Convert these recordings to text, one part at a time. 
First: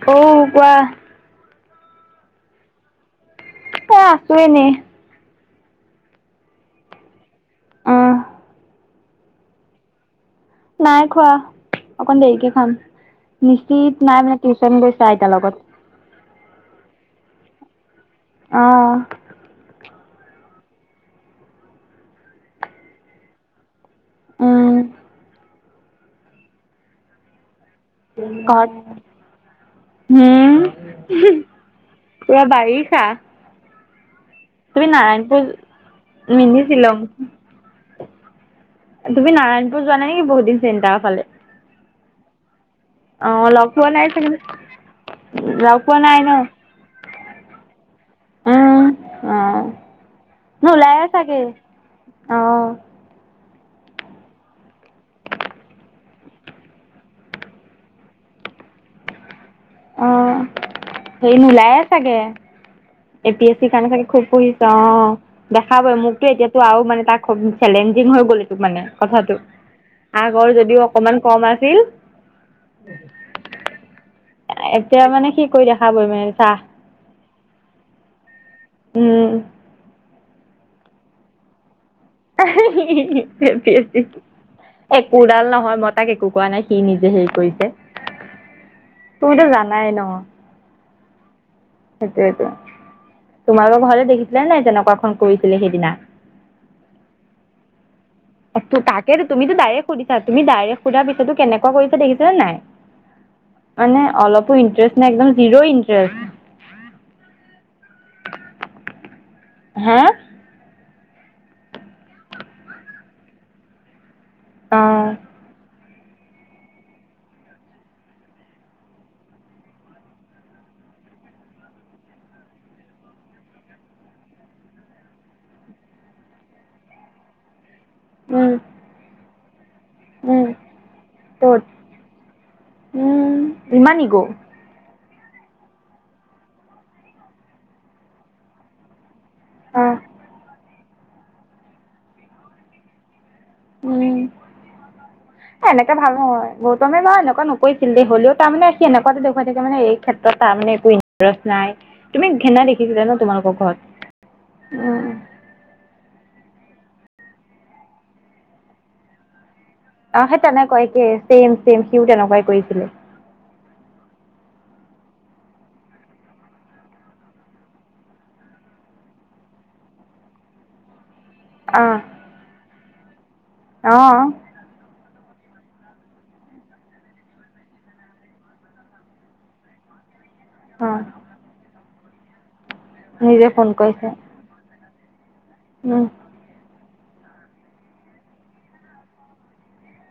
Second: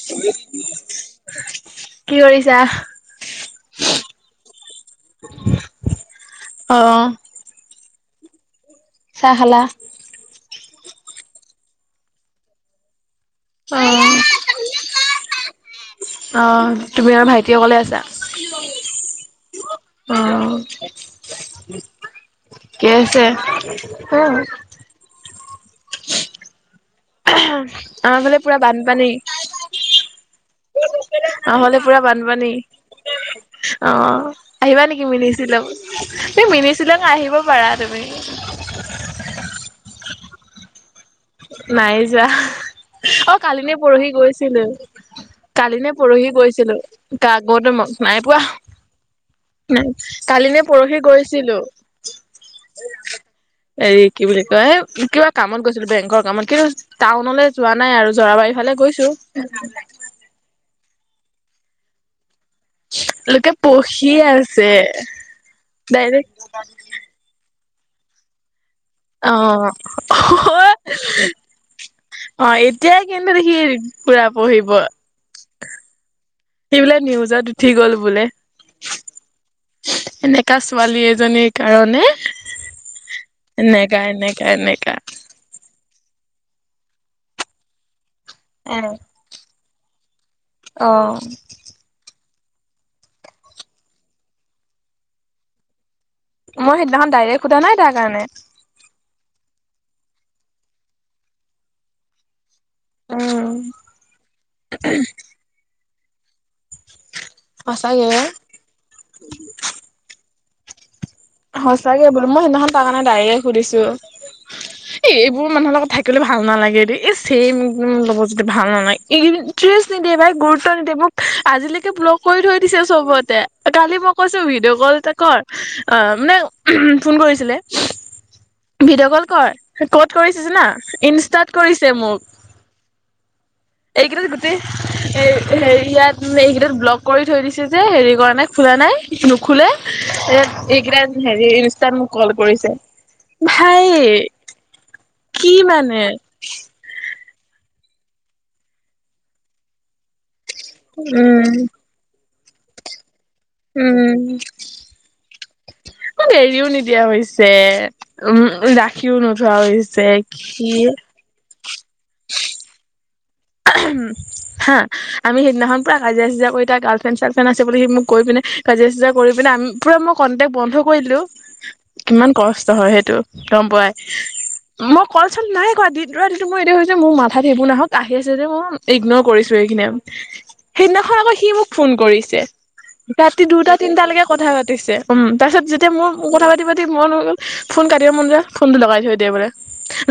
অ', কোৱা কি কৰিছা? এ আছো এনেই অ অ', চাহ খালা। নাই খোৱা অকণ দেৰিকে খাম নিকিত নাই মানে টিউশচন গৈছা আইতাৰ লগত আহ তুমি আৰু ভাইটি অকলে আছা। অ', অ থিকেই আছে। অ উম, আমাৰ ফালে পুৰা ঘৰত বানপানী হম, অহলে পুৰা বানপানী অ তুমি আহিবা নেকি মিনি নাৰায়ণপুৰ শ্বিলং তুমি মিনি শ্বিলং আহিব পাৰা তুমি তুমি নাৰায়ণপুৰ যোৱা নে নেকি বহুত দিন চেণ্টাৰ ফালে। নাই যোৱা অ কালি লগ নে পোৱা নাই পৰহি চাগে গৈছিলো কালি লগ ন পোৱা নাই পৰহি গৈছিলো তাৰ আগতে নাই পোৱা উম, অ', কালিনে পৰহি নোলায়ে চাগে গৈছিলো অ', এৰি কি বুলি কয় এ কিবা কামত গৈছিলো বেংক কামত কিন্তু টাউনলৈ যোৱা নাই আৰু জৰাবাৰী ফালে গৈছো অ হেই নোলাই চাগে [unintelligible] এ পি এছ চিৰ কাৰণে পঢ়ি খুব আছে পঢ়িছো অ দেখাবই মোকতো ডাইৰেক্ট এতিয়াতো আৰু মানে তাক খুব চেলেঞ্জিং হৈ গ'ল এইটো মানে অ কথাটো আগৰ যদিও অকমান কম আছিল অ এতিয়াই কিন্তু দেখি এতিয়া মানে সি কৰি দেখাবই মানে চা সি বুলে নিউজত উঠি গ'ল বোলে উম এনেকা ছোৱালী এজনীৰ কাৰণে এনেকা এনেকা এনেকা একোডাল নহয় মত তাক একো কোৱা নাই সি নিজে হেৰি কৰিছে। এ তুমিতো জানাই ন? অ সেইটোৱে তোমালোকৰ ঘৰলে দেখিছিলে নাই যেনেকুৱাখন কৰিছিলে সেইদিনা মই সেইদিনাখন ডাইৰেক্ট সোধা নাই তাৰ কাৰণে তাকেই তুমিতো ডাইৰেক্ট সুধিছা তুমি ডাইৰেক্ট সুধাৰ পিছতো কেনেকুৱা কৰিছে দেখিছা নে নাই উম মানে অলপো ইণ্টাৰেষ্ট নাই একদম জিৰো ইণ্টাৰেষ্ট সঁচাকে অ হা সঁচাকে বোলো মই সেইদিনাখন তাৰ কাৰণে ডাইৰেক্ট সুধিছো অ' এ এইবোৰ মানুহৰ লগত থাকি বলে ভাল নালাগে দেই ইচ্ সেই মোৰ ল'ব যদি ভাল নালাগে ইণ্টষ্ট নিদিয়ে বাই গুৰুত্ব নিদেয়ে আজিলৈকে ব্লগ কৰি থৈ দিছে চবতে কালি মই কৈছো ভিডিঅ' কল এটা কৰ অ মানে ফোন কৰিছিলে উম ভিডিঅ' কল কৰ ক'ত কৰিছে উম জানা? ইনষ্টাৰ্ট ক'ত কৰিছে মোক। উম ইমান ইগ' এইকেইদিন গোটেই হেৰি ইয়াত এইকেইটাত ব্লক কৰি থৈ দিছে যে হেৰি কৰা নাই খোলা নাই নুখোলে অ' এইকেইটা হেৰি ইনষ্টাত মোক কল কৰিছে ভাই উম এ, কি এনেকে মানে ভাল নহয় গৌতমে এনেকোৱা নকৰিছিল দে হলেও তাৰ মানে এনেকুৱাতে দেখুৱাই থাকে মানে এই ক্ষেত্ৰত তাৰ মানে একো উম নাই তুমি ঘেনা দেখিছিলা ন তোমালোক উম মই এৰিও নিদি- দিয়া হৈছে উম ৰাখিও নতুন আ সেই তেনেকোৱাই একে চেম চেম সিও তেনেকুৱাই কৰিছিলে। হা আমি সিদিনাখন পুৰা কাজিয়া চাজজিয়া কৰি তাৰ গাৰ্লফ্ৰেণ্ড চাৰ্লফ্ৰণ্ড আছে বুলি সি মোক কৈ পিনে কাজিয়া চুজা কৰি পিনে আ পুৰা মই কন্টেক্ট বন্ধ কৰি দিলো। অ' কিমান কষ্ট হয় সেইটো গম পোৱাই অ' মোক কলচোন নাই কৰা দিনটো ৰাতিটো মই এতিয়া ভাবিছো মোৰ মাথাত এইবোৰ নাহক আ- হি আছে যে মোৰ ইগনৰ কৰিছো এইখিনিঅম অ' সেইদিনাখন আকৌ সি মোক ফোন কৰিছে ৰাতি নিজে ফোন দুটা তিনটা কৰিছে লৈকে কথা পাতিছে উম তাৰ পিছত যেতিয়া উম মোৰ কথা পাতিবা মন হৈ গ'ল ফোন কাটিব মন যে ফোনটো লগাই থৈ দিয়ে বোলে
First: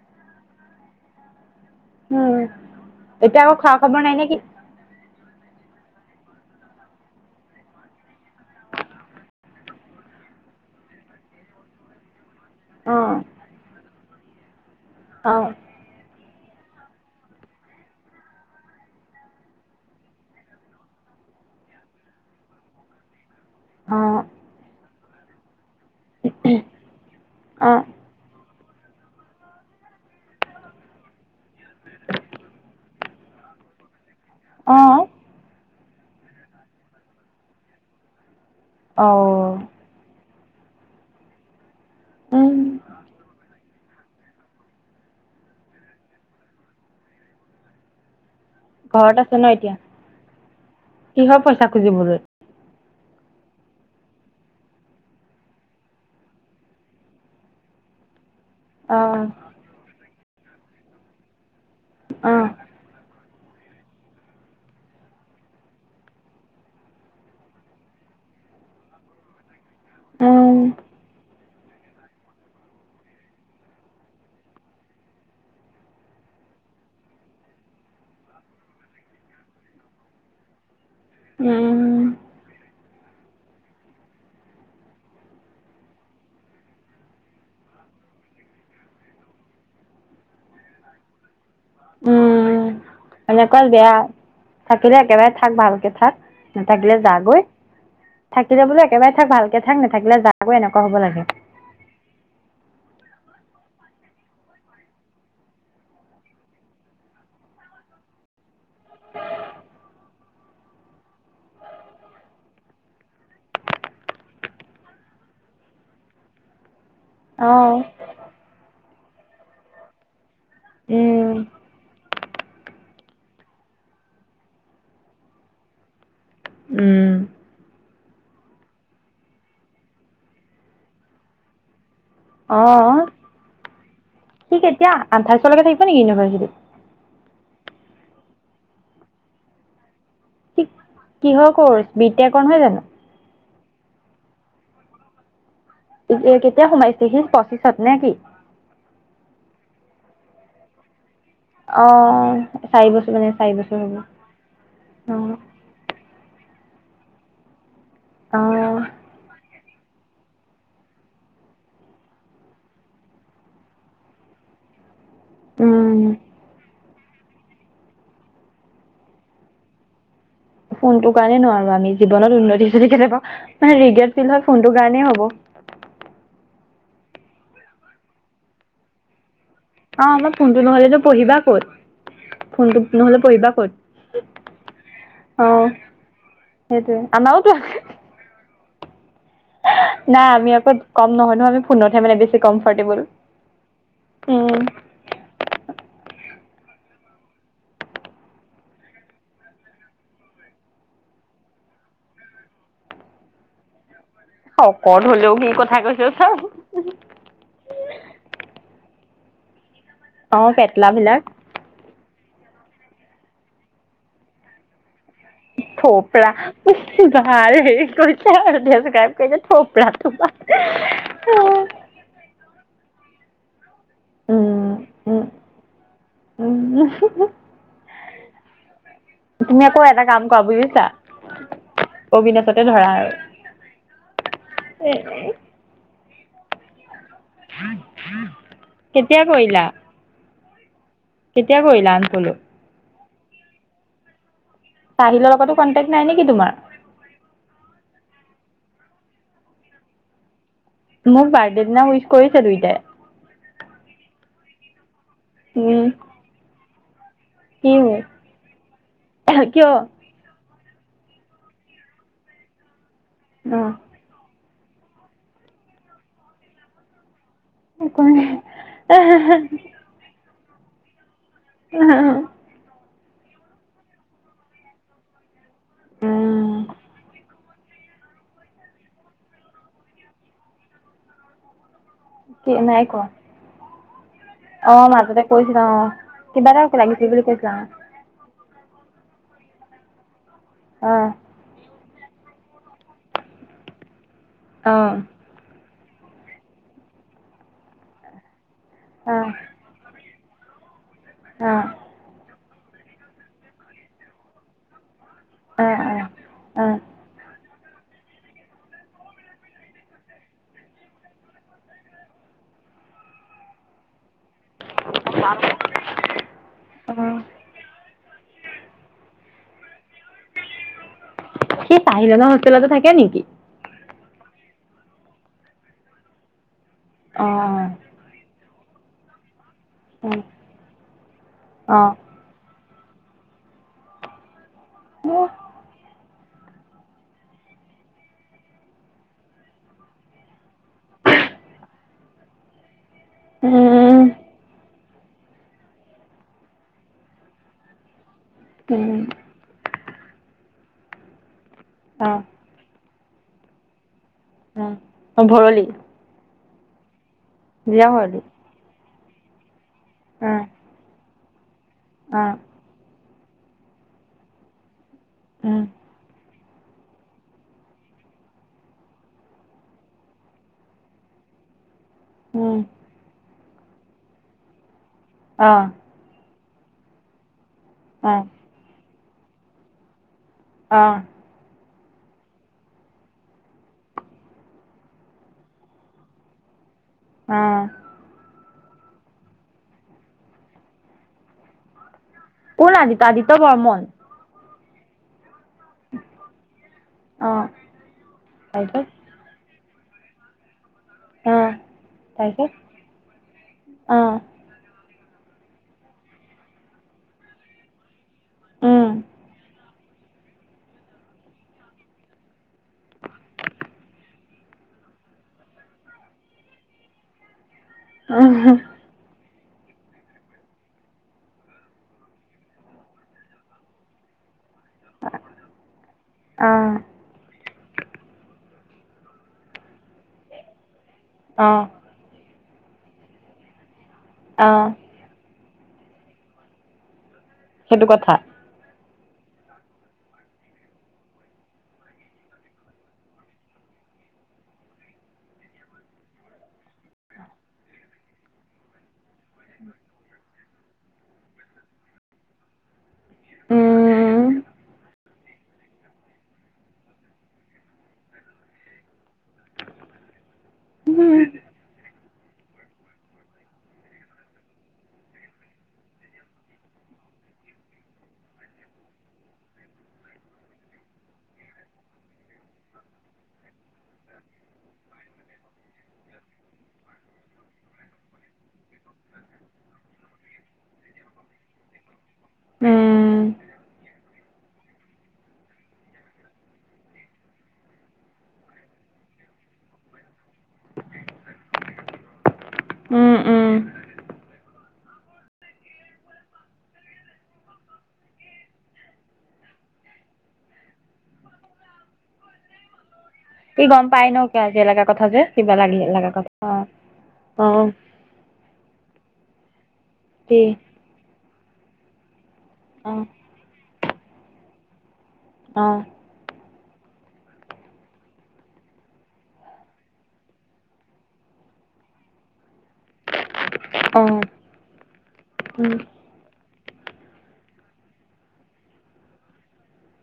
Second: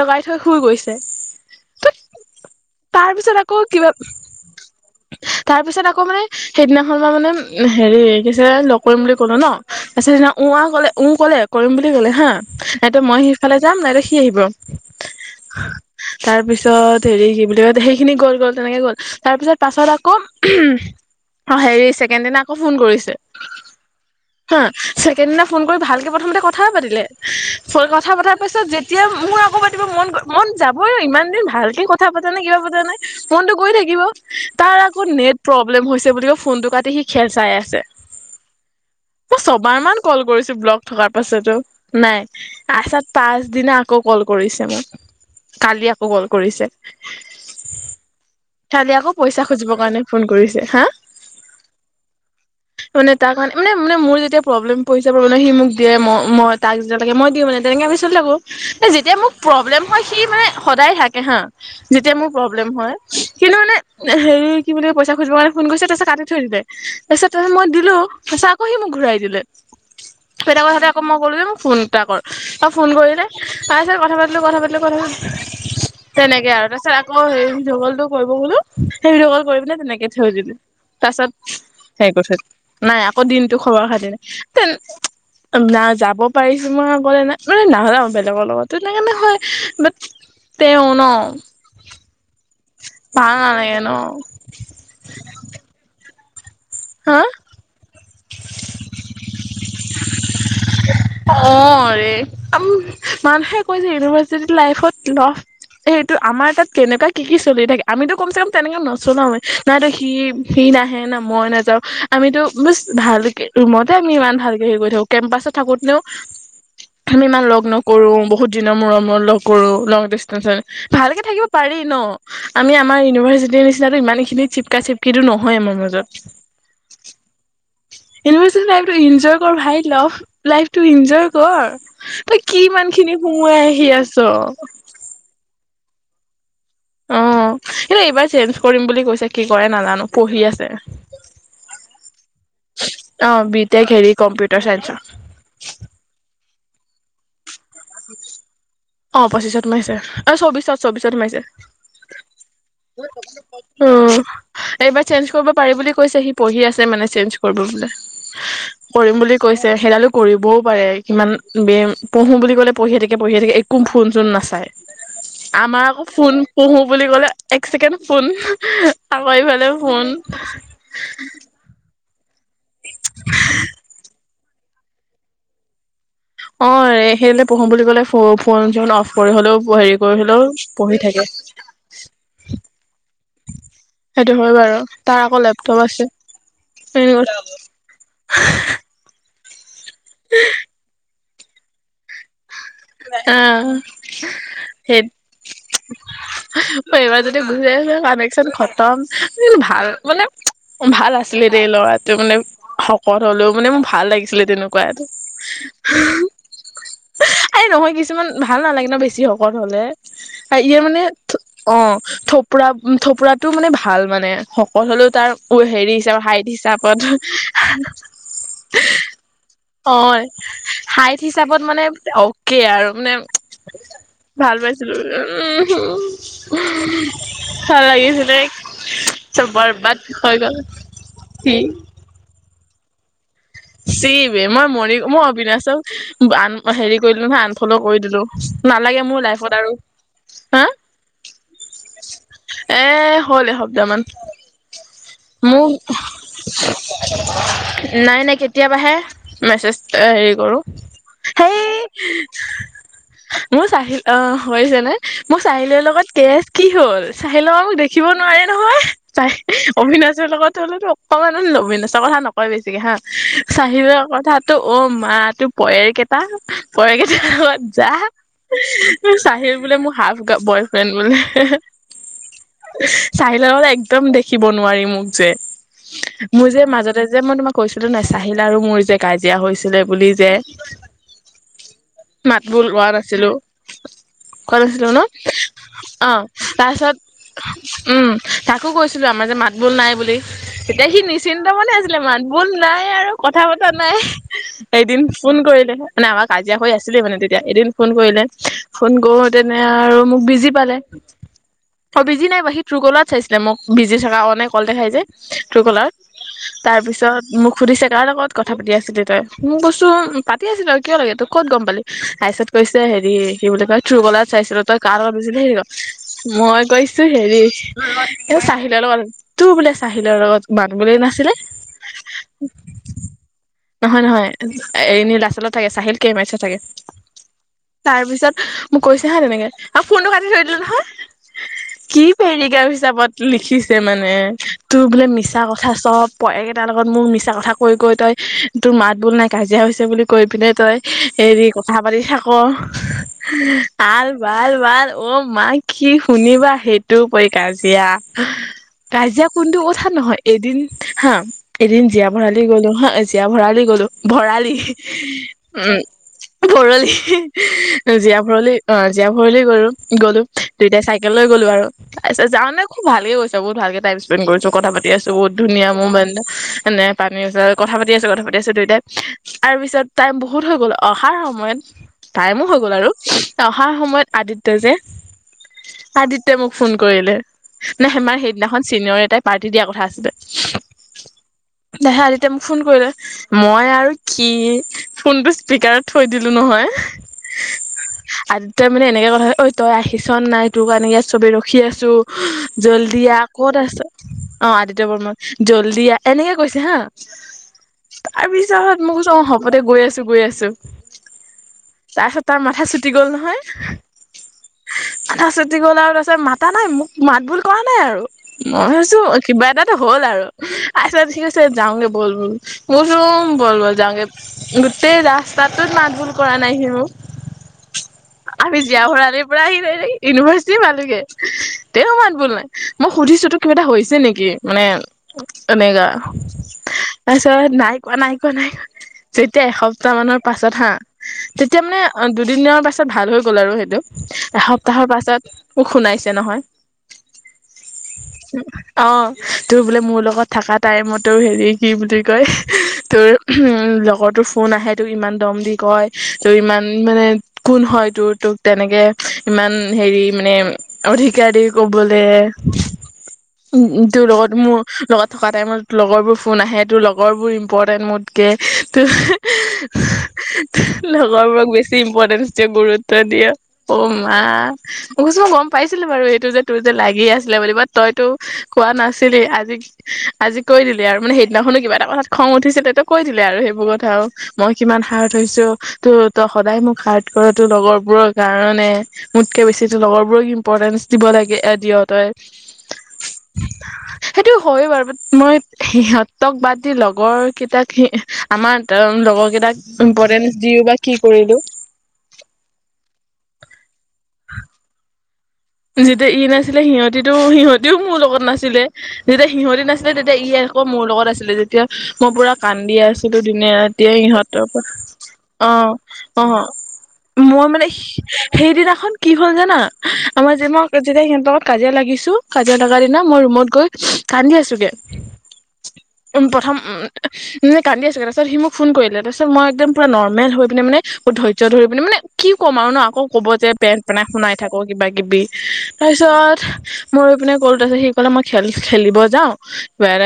লগাই থৈ শুই গৈছে [inaudible] হম তাৰ পিছত আকৌ কিবা তাৰ পিছত আকৌ মানে সেইদিনাখন মই মানে হেৰি কিছলে লগ কৰিম বুলি কলো ন সিদিনা উ আ ক'লে ও কলে কৰিম বুলি কলে হা নাইতো অ' মই সিফালে যাম নাইতো সি আহিব অ তাৰ পিছত হেৰি কি বুলি কয় সেইখিনি গল গ'ল তেনেকে গ'ল তাৰ পিছত পাছত আকৌ উম হ হেৰি ছেকেণ্ড দিনা আকৌ ফোন কৰিছে অ' হা ছেকেণ্ড দিনা ফোন কৰি কৰি ভালকৈ প্ৰথমতে কথাই পাতিলে কথা পতাত ত পিছত যেতিয়া মোৰ আকৌ পাতিব মন মন যাবই ইমান দিন ভালকেই কথা পাতা নাই কিবা ফোনটো কৰি থাকিব তাৰ অ' আকৌ অ' নেট প্ৰৱ ব্লেম হৈছে বুলি কৈ ফোনটো কাটি সি খেল চাই আছে অ মই ছবাৰ মান কল কৰিছো ব্লক থকাৰ পাছতো নাই উম আচাত পাছ দিনা আকৌ কল কৰিছে মোক কালি আকৌ কল কৰিছে। খালি আকৌ ঘৰত আছে পইচা ন এতিয়া খুজিবৰ কাৰণে ফোন কৰিছে হা। কিহৰ পইচা খুজিবলৈ মানে তাৰ কাৰণে মানে মোৰ যেতিয়া প্ৰব্লেম পইচা প্ৰব্লেম সি মোক দিয়ে, মই তাক যেতিয়া লাগে মই দি মানে তেনেকে চলিলে বাও এ অ যেতিয়া মোক প্ৰব্লেম হয় সি মানে সদায় থাকে হা যেতিয়া মোৰ অ প্ৰব্লেম হয় কিন্তু মানে হেৰি কি বুলি পইচা খুজিবৰ কাৰণে ফোন কৰিছে তাপিছত কাটি থৈ দিলে তাপিছত ত মই দিলো তাপিছত আকৌ সি মোক ঘুৰাই দিলে উম সেইটা কথাতে আকৌ মই কলো ফোন এটা কৰ ত ফোন কৰিলে আছে কথা পাতিলো কথা পালতিলো কথা পা তেনেকে আৰু। তাৰ পিছত আকৌ সেই ভিডিঅ' কলটো কৰিব কলো সেই ভিডিঅ' কল কৰি পেলাই তেনেকে থৈ দিলো। তাৰ পিছত উম হে কৈ থৈ দিলো। নাই আকৌ দিনটো খবৰ খাতি না তে না যাব পাৰিছো মই আগলে না মানে নাযাওঁ বেলেগৰ লগতো তেনেকে নহয় বাট তেওঁ ন উম ভাল এনেকুৱা নালাগে ন বেয়া থাকিলে একেবাৰে থাক ভালকে থাক। নাথাকিলে হা যাগৈ থাকিলে বোলো একেবাৰে থাক ভালকে থাক নাথাকিলে যাগৈ এনেকুৱা হ'ব লাগে অ ৰে মানুহে কৈছে ইউনিভাৰ্চিটি লাইফত লাভ সেইটো আমাৰ তাত কেনেকুৱা কি কি চলি থাকে আমিতো কমচে কম তেনেকে নচলাওে নাইতো সি সি নাহে মই নাযাও আমিতো বছ ভালকে ৰুমতে আমি ইমান ভালকে হেৰি কৰি থাকো কেম্পাচত থাকো। আমি ইমান অ লগ নকৰো বহুত দিনৰ মূৰ মূৰত লগ কৰো লং ডিচ- ভালকে উম থাকিব পাৰি ন আমি আমাৰ ইউনিভাৰ্চিটিৰ নিচিনটো ইমানখিনি চিপকা চিপকিটো নহয় আমাৰ মাজত। উম ইউনিভাৰ্ছিটি টাইমটো ইঞ্জয় কৰ ভাই লভ লাইফটো ইঞ্জয় কৰ। তই অ কি ইমান খিনি সুমুৱাই আহি আছ? নে ইউনিভাৰ্চিটি অ কিন্ত এইবাৰ চেঞ্জ কৰিম বুলি কৈছে কি কৰে নাজানো পঢ়ি সি আছে কিহৰ কৰ্চ বি টেকৰ নহয় জানো অ বিদ তেতি খে কম্পিউটাৰ চাইন্ঞ্চৰ কেতিয়া সোমাইছে সি পচি অ পঁচিছত সোমাইছে অ চৌবিশত চৌবিশ সোমাইছে অ চাৰি বছৰ মানে চাৰি বছৰ হ'ব উম একবাৰ অ চেঞ্চ কৰিব পাৰি বুলি কৈছে পঢ়ি আছে মানে চেন্স কৰিব বোলে অ কৰিম বুলি কৈ [unintelligible] সেইডালো কৰিবও পাৰে কিমান বে পঢ়ো বুলি ক'লে পঢ়িয়ে থাকে পঢ়িয়ে থাকে একো ফোন চোন নাচাই আমাৰ উম আকৌ ফোন পঢ়োঁ বুলি ক'লে এক ছেকেণ্ড ফোন আকৌ এইফালে ফোন ফোনটো কাৰণে নোৱাৰো আমি জীৱনত উন্নতি হৈছে কেতিবা মানে ৰিগ ফ হয় ফোনটোৰ কাৰণেই হব [unintelligible] অ'সেই পঢ়ো বুলি কলে ফোন চোন অফ কৰি হলেও হেৰি আমাৰ কৰিহলেও ফোনটো নহলেতো পঢ়ি থাকে পঢ়িবা ক'ত ফোনটো নহলে পঢ়িবা ক'ত সেইটো হয় বাৰু তাৰ আকৌ অ লেপটপ আছে সেইটোৱে অ আমাৰওতো আ নাই আমি আকৌ কম নহয় নহয় আমি ফোনতহে মানে বেছি কমফৰ্টেবল আহ উম সেই [unintelligible] হু এইবাৰ যদি গুচি আছো কানেকচন খতম ভাল মানে ভাল আছিলে দেই ল'ৰাটো মানে শকত হলেও মানে মোৰ ভাল লাগিছিল ছিলে শকত তেনেকুৱাটো হলেও কি কথা কৈছো চা এই নহয় কিছুমান ভাল নালাগে ন বেছি শকত হলে অ আৰু ইয়ে পেটলা মানে বিলাক অ [unintelligible] থপোৰা থপোৰাটো মানে ভাল মানে সকটহলো [unintelligible] তাৰ হেৰি হিচাপ হাইট হিচাপত অ [unintelligible] হাইত হিচাপত মানে অকে আৰু মানে ভাল উম পাইছিলো ও উম হু উম [unintelligible] ভাল লাগিছিল ব্ৰেক তুমি আকৌ এটা কাম কৰা বুজিছা অবিনাশতে ধৰা আৰু চিৱ মই এ মৰি মই অবিনাশক আন হেৰি [unintelligible] কৰি দিলো নহয় আনফলৌ কৰি দিলো নালাগে কেতিয়া মোৰ লাইফত কৰিলা আৰু হা কেতিয়া কৰিলা আনফলৌ [unintelligible] এ হ'ল এসপ্তাহমান চাহিলৰ লগতো মোৰ নাই কন্টেক্ট নেকি তোমাৰ নাই কেতি [unintelligible] কেতিয়াবাহে মেছেজ হেৰি কৰোঁ মোৰ বাৰ্থডে দিনা উইচ কৰিছে দুইটাই মোৰ চাহিল অ হৈছে ন মোৰ চাহিলৰ উম লগত কেজ কি হ'ল? চাহিলে মোক কি দেখিব নোৱাৰে নহয় চাই কিয় অবিনাশৰ লগত লেতো অকমান লবিনচৰ কথা নকয় বেছিকে হা অ চাহিলৰ কথাত [unintelligible] তো অ মা তোৰ পয়েৰ কেইটা পয়েৰ কেই [unintelligible] যা চাহিল বোলে মোৰ হাফ বয় ফ্ৰেণ্ড বোলে [unintelligible] চাহিলৰ লগত একদম দেখিব নোৱাৰি মোক যে [unintelligible] মোৰ উম যে মাজতে যে মই তোমাক কৈছিলো নাই চাহিল আৰু মোৰ যে কাজিয়া হৈছিলে বুলি যে কি মাতবোৰ নাই লোৱা কোৱা নাছিলো। [unintelligible] কত অ আছিলো ন মাজতে কৈছিলা অ কিবা এটা তাৰপিছত লাগিছিল বুলি কৈছিলা উম তাকো কৈছিলো আমাৰ যে মাত বোল নাই বুলি তেতিয়া অ সি নিশ্চিন্ত মনে আ [unintelligible] মাটবুল নাই আৰু কথা পতা নাই অ এদিন ফোন কৰিলে মানে আমাৰ কাজিয়া হৈ আছিলে মানে তেতিয়া এদিন ফোন কৰিলে ফোন অ কৰো তেনে আৰু মোক বিজি পালে। অ অ বিজি নাই ব সি তোৰুকলাৰত চাইছিলে মোক বিজি থকা অ নাই কল দেখাই যে [unintelligible] অ তোৰুকলাৰত অ তাৰপিছত মোক [unintelligible] সুধিছে কাৰ লগত কথা পাতি আছিলি তই? মোক বস্তু পাতি আছিল তই কিয় লাগে তই ক'ত গম পালি? কৈছে, হেৰি কি বুলি কয় ত্ৰুকলা চাইছিলো তই কাৰ লগত বিজি থাকে মই অ কৈছো হেৰি এই চাহিলৰ লগত। তোৰ বোলে চাহিলৰ লগত বান বোলে নাছিলে। সেই পাহি লগা হোষ্টেলতে থাকে নেকি? এ নীলাচালত থাকে চাহিল কেইমাৰছ থাকে অ তাৰ পিছত মোক কৈছে হা তেনেকে আৰু ফোনটো কাটি থৈ দিলো নহয় অ কি পেনি গে আৰু হিচাপত লিখিছে মানে। তোৰ বোলে মিছা কথা চব পঢ কেইটাৰ লগত মোক মিছা কথা কৈ কৈ তই তোৰ মাত বোল নাই কাজিয়া হৈছে বুলি কৈ পিনে তই হেৰি কথা পাতি থাক। উম আল বাল বাল অ' মাক কি শুনিবা সেইটোও পৰি কাজিয়া উম কাজিয়া কোনটো কথা নহয় এদিন হা এদিন জীয়া অ ভৰালি গ'লো হা এচিয়া ভৰালি গ'লো ভৰালি অ ভৰলি উম ভৰলি জীয়া ভৰলি অ' জীয়া ভৰলি গ'লো গ'লো অ দুইটাই চাইকেল লৈ গ'লো আৰু তাৰ পিছত অ যে জান খুব ভালকে গৈছ। বহুত ভালকে টাইম স্পেণ্ড কৰিছো কথা পাতিছো। বহুত উম ধুনীয়া মমেণ্ট তেনে পানীৰ কথা পাতি আছো কথা পাতি আছো। দুইটাইম তাৰ পিছত টাইম বহুত হৈ গ'ল অহাৰ সময়ত টাইমো হৈ উম গ'ল আৰু অহা সময়ত আদিত্যয় যে অহ তে মোক ফোন কৰিলে নে সেই মাৰ সেইদিনাখন চিনিয়ৰ এটাই পাৰ্টি দিয়া কথা আছিলে। আহ দেহা আদিত্যাই মোক ফোন কৰিলে মই আৰু কি ফোনটো স্পকাৰত থৈ দিলো নহয়। অ' তই মানে এনেকে কথা ঐ তই আহিছ নাই? তোৰ কাৰণে ইয়াত ছবি ৰখি আছো। কোন জল্দি আদিত্য আ আদিত্য কত আছ বৰ্মন অ' আদিত্য বৰ্মন জল্দিয়া এনেকে কৈছে হা অ তাৰ পিছত তাৰপিছত মই কৈছো অ' হ'ব দে গৈ আছো গৈ আছো। অ তাৰপিছত তাৰ তাৰপিছত মাথা চুটি গ'ল নহয়। অ আঠা চটি গ'ল আৰু তাৰপিছত মাতা নাই। মোক মাত বুল কৰা নাই আৰু মই ভছো কিবা এটা হ'ল আৰু আ পছত স কৈছে যাওঁগে বল বল মোৰচুম বল বল যাওঁগে গোটেই ৰাস্তাটোত মাতবোল কৰা নাই সি মোক। আমি উম জীয়া ভৰলিৰ পৰা আহি লৈ ইউনিভাৰ্চিটি পালোগে। তে মাত বল নাই মই সুধিছো তো কিবা এটা হৈছে নেকি? মানে এনেকা অ'। তাৰপিছত নাই কোৱা নাই কোৱা নাই কোৱা। যেতিয়া এসপ্তাহ মানৰ পাছত হা তেতিয়া অ', মানে দু দু দু দিনৰ পাছত ভাল হৈ গ'ল আৰু সেইটো অ', এসপ্তাহৰ পাছত মোক শুনাইছে নহয় সেইটো কথা। অ' তোৰ বোলে মোৰ লগত থকা টাইমতো হেৰি কি বুলি কয় তোৰ উ লগৰ তোৰ ফোন আহে তোক ইমান দম দি কয় তোৰ ইমান মানে কোন হয় তোৰ তোক তেনেকে ইমান হেৰি মানে অধিকাৰ দি কবলে উ তোৰ লগত উম, মোৰ লগত থকা টাইমত লগৰবোৰ ফোন আহে। তোৰ লগৰবোৰ ইম্পৰ্টেণ্ট মোত কে হু হু উম, লগৰবোৰক বেছি ইম্পৰ্টেন্ট গুৰুত্ব দিয়ে অ' মা মছ মই গম পাইছিলো। বাৰু এইটো যে তোৰ যে লাগি আছিলে বুলিব তইতো কোৱা নাছিলি। আজি আজি কৈ দিলি আৰু মানে সেইদিনাখন। কিবা এটা কথাত খং উঠিছিল। তেটো কৈ দিলে আৰু সেইবোৰ কথাও মই কিমান হাৰ্ট হৈছো। ত ত তাই মোক হাৰ্ট কৰাটো লগৰ বোৰৰ কাৰণে মোতকে বেছি তোৰ লগৰ বোৰক ইম্পৰ্টেন্স দিব লাগে। এ দিয় তই উম সেইটো হয় বাৰু মই সিহঁতক বাদ দি লগৰ কেইটাক আমাৰ লগৰ কেইটা তাক ইম্পৰ্টেন দিও বা কি কৰিলো। উম উম যেতিয়া ই নাছিলে সিহঁতিতো সিহঁতিও মোৰ লগত নাছিলে যেতিয়া সিহঁতি নাছিলে তেতিয়া ই আৰু আকৌ মোৰ লগত আছিলে যেতিয়া মই পুৰা কান্দি আছো। কিন্তু দিনে সি গম ৰাতিয়ে পাই ন ইহতৰ কিয় পৰা লগা কথা যে অ কিবা লাগি লগা - অ। কথা মই মানে অ', সেইদিনাখন কি হ'ল জানা আমাৰ কি যে মই যেতিয়া সিহতৰ লগত কাজিয়া লাগিছো কাজিয়া লগাৰ দিনা অ', মই ৰুমত গৈ কান্দি আছোগে অ', উম, প্ৰথম উম, কান্দি আছোে তাৰপাছত সি মোক ফোন কৰিলে, তাৰিছত মই একদম পুৰা নৰ্মেল হৈ পিনে মানে বহুত ধৰ্য ধৰি সেইবুলি মানে কি কম আৰু ন আকৌ কব যে পেন - পেনে অ', শুনাই থাকো কিবা কিবি উম। তাৰপিছত মোৰ ইপিনে ক'লো তাৰপিছত সি কলে মই খেল খেলিব যাও ব